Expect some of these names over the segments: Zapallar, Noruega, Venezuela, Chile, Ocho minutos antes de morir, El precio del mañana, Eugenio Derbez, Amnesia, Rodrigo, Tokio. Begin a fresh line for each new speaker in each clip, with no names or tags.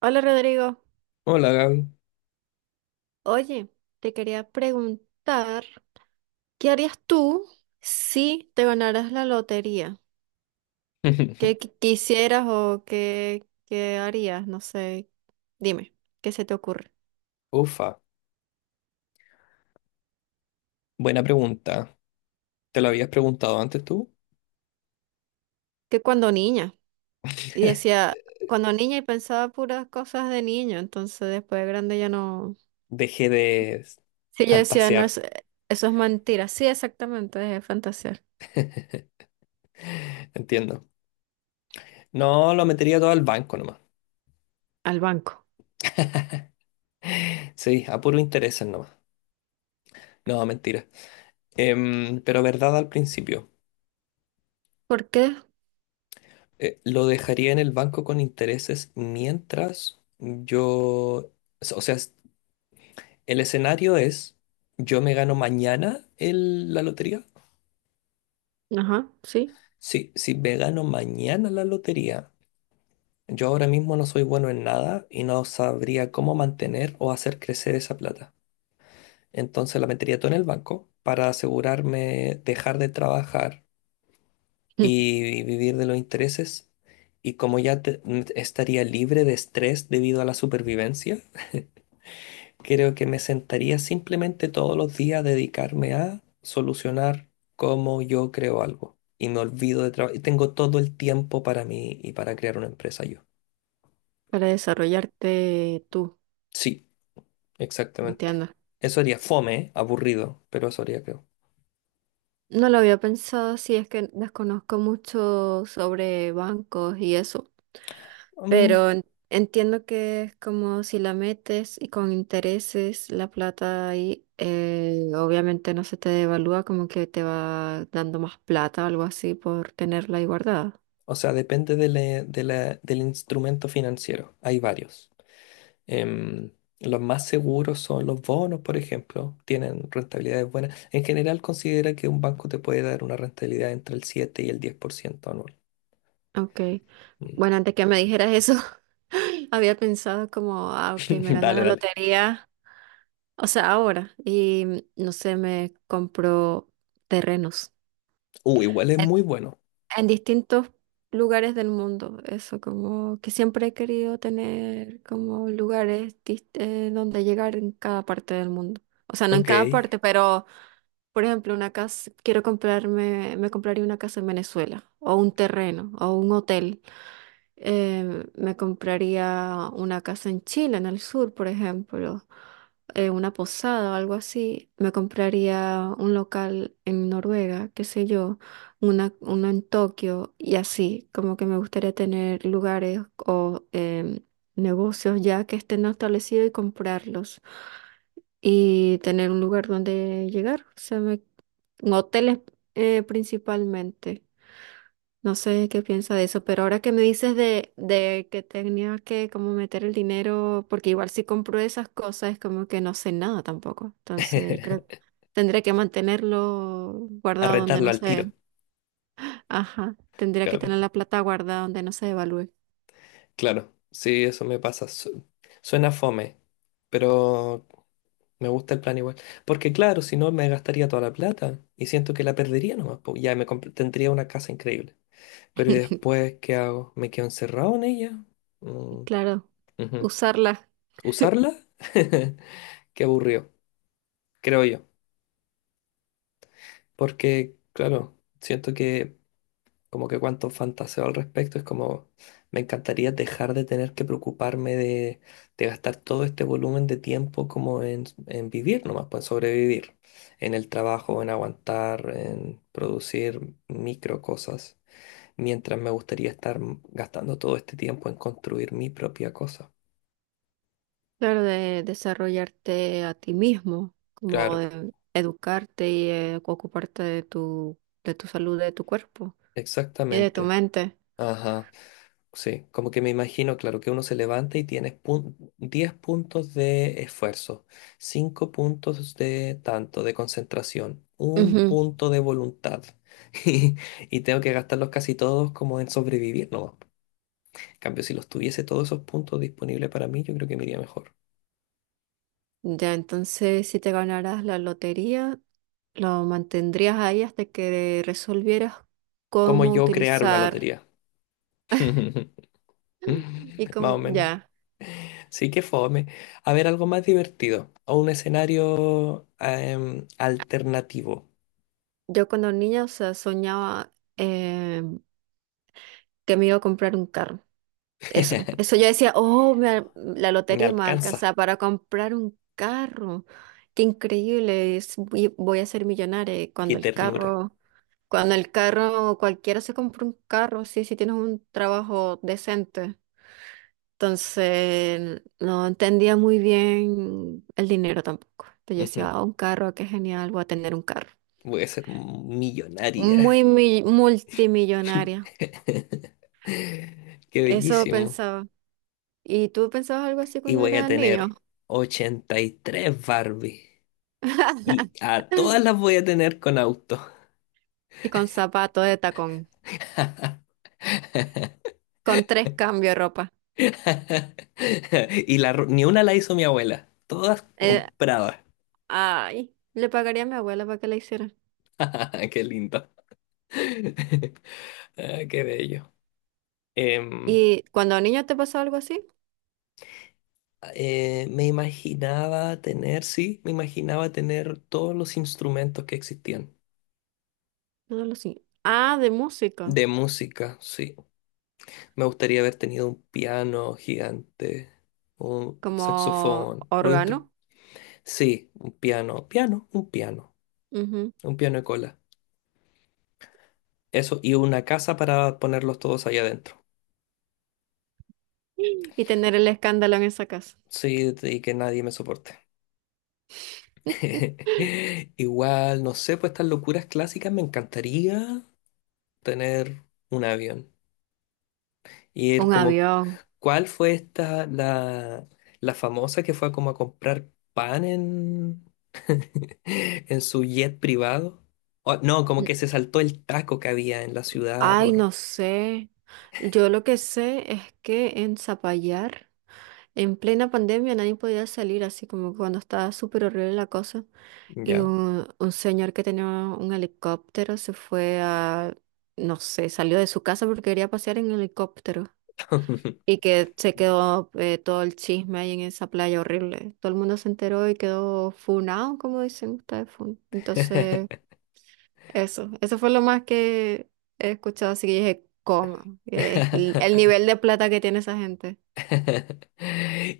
Hola Rodrigo,
Hola, Gaby.
oye, te quería preguntar, ¿qué harías tú si te ganaras la lotería? ¿Qué qui- quisieras o qué harías? No sé, dime, ¿qué se te ocurre?
Ufa, buena pregunta. ¿Te lo habías preguntado antes tú?
Que cuando niña, y decía, cuando niña y pensaba puras cosas de niño, entonces después de grande ya no...
Dejé de
Sí, yo decía, no,
fantasear.
es- Eso es mentira, sí, exactamente, es fantasear.
entiendo. No, lo metería todo al banco nomás.
Al banco.
Sí, a puro interés nomás. No, mentira. Pero verdad al principio,
¿Por qué?
lo dejaría en el banco con intereses mientras yo... O sea, el escenario es, yo me gano mañana la lotería.
Ajá, sí,
Sí, si me gano mañana la lotería. Yo ahora mismo no soy bueno en nada y no sabría cómo mantener o hacer crecer esa plata. Entonces la metería todo en el banco para asegurarme dejar de trabajar y vivir de los intereses. Y como ya estaría libre de estrés debido a la supervivencia, creo que me sentaría simplemente todos los días a dedicarme a solucionar cómo yo creo algo. Y me olvido de trabajar. Y tengo todo el tiempo para mí y para crear una empresa yo.
para desarrollarte tú,
Sí. Exactamente.
entiendo.
Eso haría fome, ¿eh? Aburrido, pero eso haría, creo.
No lo había pensado, sí, es que desconozco mucho sobre bancos y eso,
Mm,
pero entiendo que es como si la metes y con intereses la plata ahí, obviamente no se te devalúa, como que te va dando más plata o algo así por tenerla ahí guardada.
o sea, depende del instrumento financiero. Hay varios. Em, los más seguros son los bonos, por ejemplo. Tienen rentabilidades buenas. En general, considera que un banco te puede dar una rentabilidad entre el 7 y el 10% anual.
Ok,
Mm.
bueno, antes que me dijeras eso, había pensado como, ah, ok, me ganó
Dale,
la
dale.
lotería, o sea, ahora, y no sé, me compro terrenos.
Igual es muy bueno.
En distintos lugares del mundo. Eso, como que siempre he querido tener como lugares donde llegar en cada parte del mundo. O sea, no en
Ok.
cada parte, pero por ejemplo, una casa, quiero comprarme, me compraría una casa en Venezuela, o un terreno, o un hotel, me compraría una casa en Chile, en el sur, por ejemplo, una posada o algo así. Me compraría un local en Noruega, qué sé yo, una, uno en Tokio y así, como que me gustaría tener lugares o negocios ya que estén establecidos y comprarlos y tener un lugar donde llegar, o sea, hoteles, principalmente. No sé qué piensa de eso, pero ahora que me dices de que tenía que como meter el dinero, porque igual si compro esas cosas es como que no sé nada tampoco. Entonces creo que tendría que mantenerlo guardado donde
Arrendarlo
no
al
sé.
tiro.
Ajá, tendría que
Claro,
tener la plata guardada donde no se devalúe.
claro. Sí, eso me pasa. Suena fome, pero me gusta el plan igual. Porque claro, si no me gastaría toda la plata y siento que la perdería nomás, po. Ya tendría una casa increíble. Pero ¿y después qué hago? ¿Me quedo encerrado en ella? Mm,
Claro,
ujú.
usarla,
¿Usarla? Qué aburrido, creo yo. Porque claro, siento que como que cuánto fantaseo al respecto, es como me encantaría dejar de tener que preocuparme de gastar todo este volumen de tiempo como en vivir nomás, pues en sobrevivir, en el trabajo, en aguantar, en producir micro cosas, mientras me gustaría estar gastando todo este tiempo en construir mi propia cosa.
claro, de desarrollarte a ti mismo, como
Claro,
de educarte y ocuparte de tu salud, de tu cuerpo y de tu
exactamente.
mente.
Ajá. Sí, como que me imagino, claro, que uno se levanta y tienes 10 puntos de esfuerzo, 5 puntos de tanto, de concentración, un
Ujú.
punto de voluntad. Y, y tengo que gastarlos casi todos como en sobrevivir, ¿no? En cambio, si los tuviese todos esos puntos disponibles para mí, yo creo que me iría mejor.
Ya, entonces si te ganaras la lotería, lo mantendrías ahí hasta que resolvieras
Como
cómo
yo crear una
utilizar.
lotería.
Y
Más o
como,
menos.
ya,
Sí, que fome. A ver, algo más divertido o un escenario alternativo.
yo cuando niña, o sea, soñaba que me iba a comprar un carro. Eso yo decía, oh, la
Me
lotería me
alcanza.
alcanza para comprar un carro. Qué increíble, voy, voy a ser millonaria. Y
Qué ternura.
cuando el carro, cualquiera se compra un carro, sí, si tienes un trabajo decente. Entonces, no entendía muy bien el dinero tampoco. Entonces yo decía,
Ujú.
ah, un carro, qué genial, voy a tener un carro.
Voy a ser millonaria.
Multimillonaria.
Qué
Eso
bellísimo.
pensaba. ¿Y tú pensabas algo así
Y
cuando
voy a
eras niño?
tener 83 Barbie. Y a todas las voy a tener con auto.
Y con zapato de tacón, con tres cambios de ropa.
Y ni una la hizo mi abuela. Todas
Eh,
compradas.
ay, le pagaría a mi abuela para que la hiciera.
Qué lindo. Ah, qué bello. Em,
¿Y cuando niño te pasó algo así?
Me imaginaba tener, sí, me imaginaba tener todos los instrumentos que existían.
No lo sé. Ah, de música,
De música, sí. Me gustaría haber tenido un piano gigante, un
como
saxofón, lo intro.
órgano.
Sí, un piano, piano, un piano, un piano de cola. Eso, y una casa para ponerlos todos ahí adentro.
Y tener el escándalo en esa casa.
Sí, y que nadie me soporte. Igual, no sé, pues estas locuras clásicas me encantaría tener un avión. Y él
Un
como,
avión.
¿cuál fue esta, la famosa que fue como a comprar pan en, en su jet privado? No, como que
Mm,
se saltó el taco que había en la ciudad
ay,
por...
no sé. Yo lo que sé es que en Zapallar, en plena pandemia, nadie podía salir, así como cuando estaba súper horrible la cosa. Y
Ya.
un señor que tenía un helicóptero se fue a, no sé, salió de su casa porque quería pasear en helicóptero. Y que se quedó todo el chisme ahí en esa playa horrible. Todo el mundo se enteró y quedó funado, como dicen ustedes, fun. Entonces eso fue lo más que he escuchado, así que yo dije, ¿cómo? Es el nivel de plata que tiene esa gente.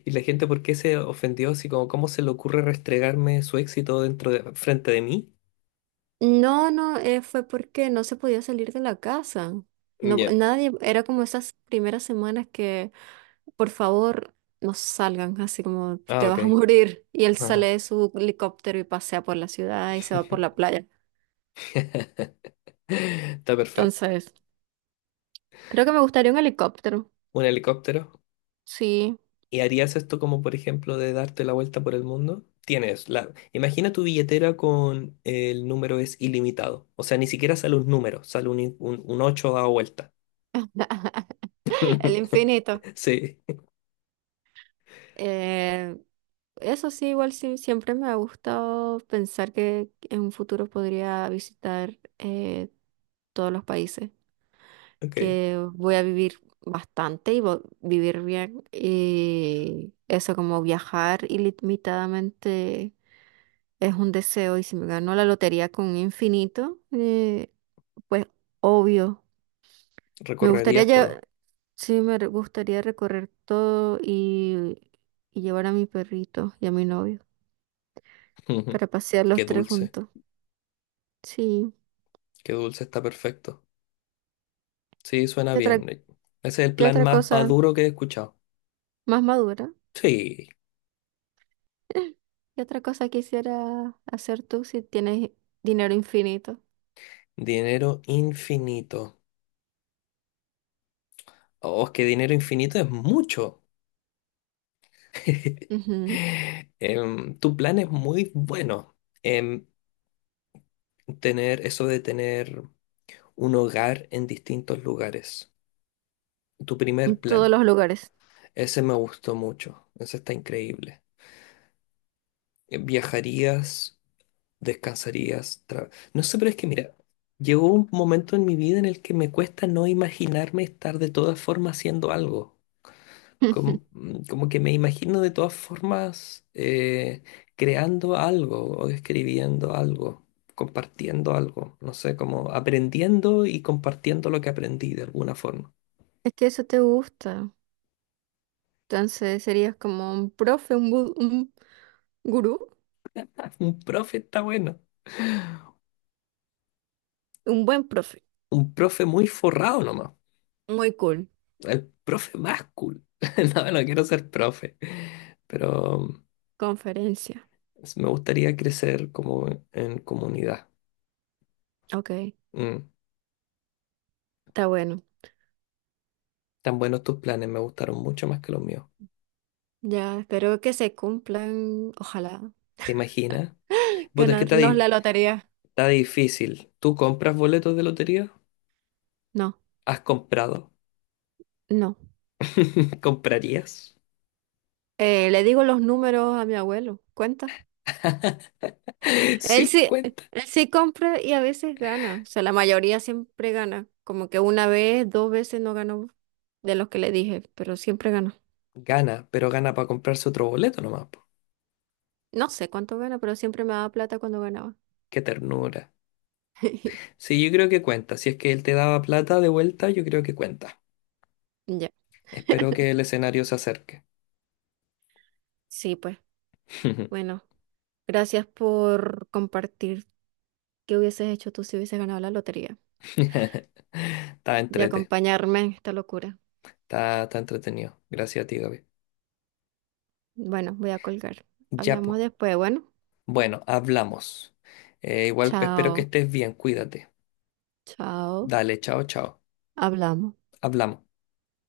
Y la gente, ¿por qué se ofendió? Así como, ¿cómo se le ocurre restregarme su éxito dentro de, frente de mí?
No, no, fue porque no se podía salir de la casa. No,
Ya.
nadie, era como esas primeras semanas que, por favor, no salgan, así como
Ah,
te
ok.
vas a morir. Y él sale
Ajá.
de su helicóptero y pasea por la ciudad y se va por la playa.
Está perfecto.
Entonces, creo que me gustaría un helicóptero.
Un helicóptero.
Sí,
¿Y harías esto como, por ejemplo, de darte la vuelta por el mundo? Tienes la... Imagina tu billetera con el número es ilimitado. O sea, ni siquiera sale un número, sale un ocho dado vuelta.
el infinito.
Sí,
Eh, Eso sí, igual sí, siempre me ha gustado pensar que en un futuro podría visitar todos los países,
ok.
que voy a vivir bastante y vivir bien. Y eso como viajar ilimitadamente es un deseo y si me gano la lotería con infinito, pues obvio. Me gustaría,
Recorrerías todo.
sí, me gustaría recorrer todo y llevar a mi perrito y a mi novio para pasear
Qué
los tres
dulce,
juntos. Sí.
qué dulce, está perfecto. Sí, suena
¿Qué otra,
bien. Ese es el
qué
plan
otra
más
cosa
maduro que he escuchado.
más madura?
Sí,
¿Qué otra cosa quisiera hacer tú si tienes dinero infinito?
dinero infinito. Oh, es que dinero infinito es mucho.
Ujú,
Tu plan es muy bueno en tener eso de tener un hogar en distintos lugares. Tu
en
primer plan,
todos los lugares.
ese me gustó mucho, ese está increíble. Viajarías, descansarías, no sé, pero es que mira, llegó un momento en mi vida en el que me cuesta no imaginarme estar de todas formas haciendo algo. com- Como que me imagino de todas formas creando algo o escribiendo algo, compartiendo algo, no sé, como aprendiendo y compartiendo lo que aprendí de alguna forma.
Es que eso te gusta. Entonces serías como un profe, un, un gurú,
Un profe está bueno,
un buen profe.
un profe muy forrado nomás,
Muy cool.
el profe más cool. No, no quiero ser profe, pero
Conferencia.
me gustaría crecer como en comunidad.
Ok,
Mm.
está bueno.
Tan buenos tus planes, me gustaron mucho más que los míos.
Ya, espero que se cumplan. Ojalá.
¿Te imaginas? Vos, es que está
Ganarnos la
ahí.
lotería.
Está difícil. ¿Tú compras boletos de lotería?
No,
¿Has comprado?
no.
¿Comprarías?
Le digo los números a mi abuelo. Cuenta.
Sí,
Él
cuenta.
sí compra y a veces gana. O sea, la mayoría siempre gana. Como que una vez, dos veces no ganó de los que le dije, pero siempre ganó.
Gana, pero gana para comprarse otro boleto nomás, po.
No sé cuánto gana, pero siempre me daba plata cuando ganaba.
Qué ternura. Sí, yo creo que cuenta. Si es que él te daba plata de vuelta, yo creo que cuenta.
Ya.
Espero que el escenario se acerque.
Sí, pues, bueno, gracias por compartir qué hubieses hecho tú si hubieses ganado la lotería
Está
y
entrete.
acompañarme en esta locura.
Está entretenido. Gracias a ti, Gaby.
Bueno, voy a colgar.
Ya,
Hablamos
po.
después. Bueno,
Bueno, hablamos. Igual espero que
chao,
estés bien. Cuídate.
chao.
Dale, chao, chao.
Hablamos.
Hablamos.